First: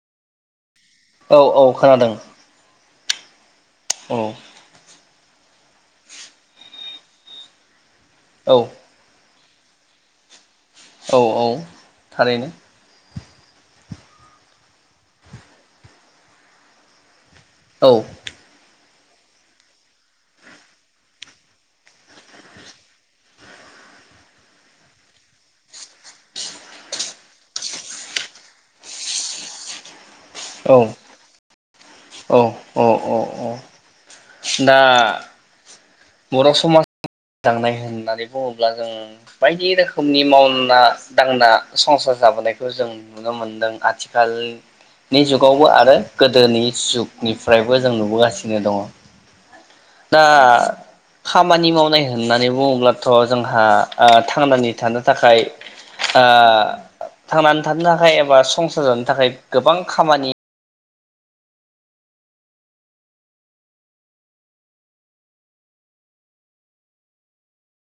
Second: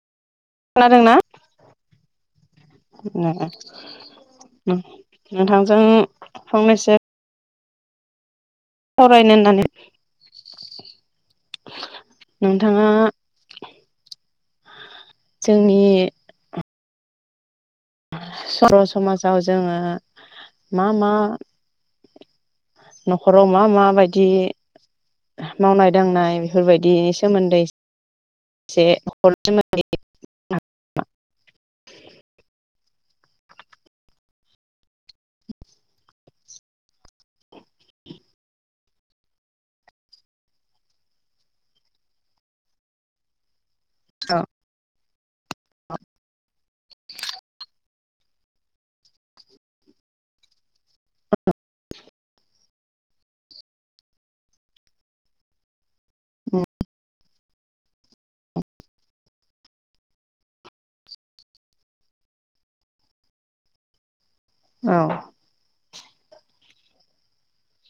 खोनादोंना औ औ खोनादों। [unintelligible] औ नोंथांजों फंनैसो औ सावरायनो होननानै औ औ थारैनो नोंथाङा जोंनि औ सर समाजाव जोङो मा मा न'खराव मा मा बायदि मावनाय दांनाय बेफोरबायदिनि सोमोन्दै एसे [unintelligible] औ औ औ औ औ दा बर' समाज दांनाय होननानै बुङोब्ला जों बायदि रोखोमनि मावना दांना संसार जाबोनायखौ जों नुनो मोनदों आथिखालनि जुगावबो आरो गोदोनि जुगनिफ्रायबो जों नुबोगासिनो दङ। दा खामानि मावनाय होननानै बुङोब्लाथ' जोंहा ओ थांनानै थानो थाखाय थांनानै थानो थाखाय एबा संसार जानो थाखाय गोबां खामानि औ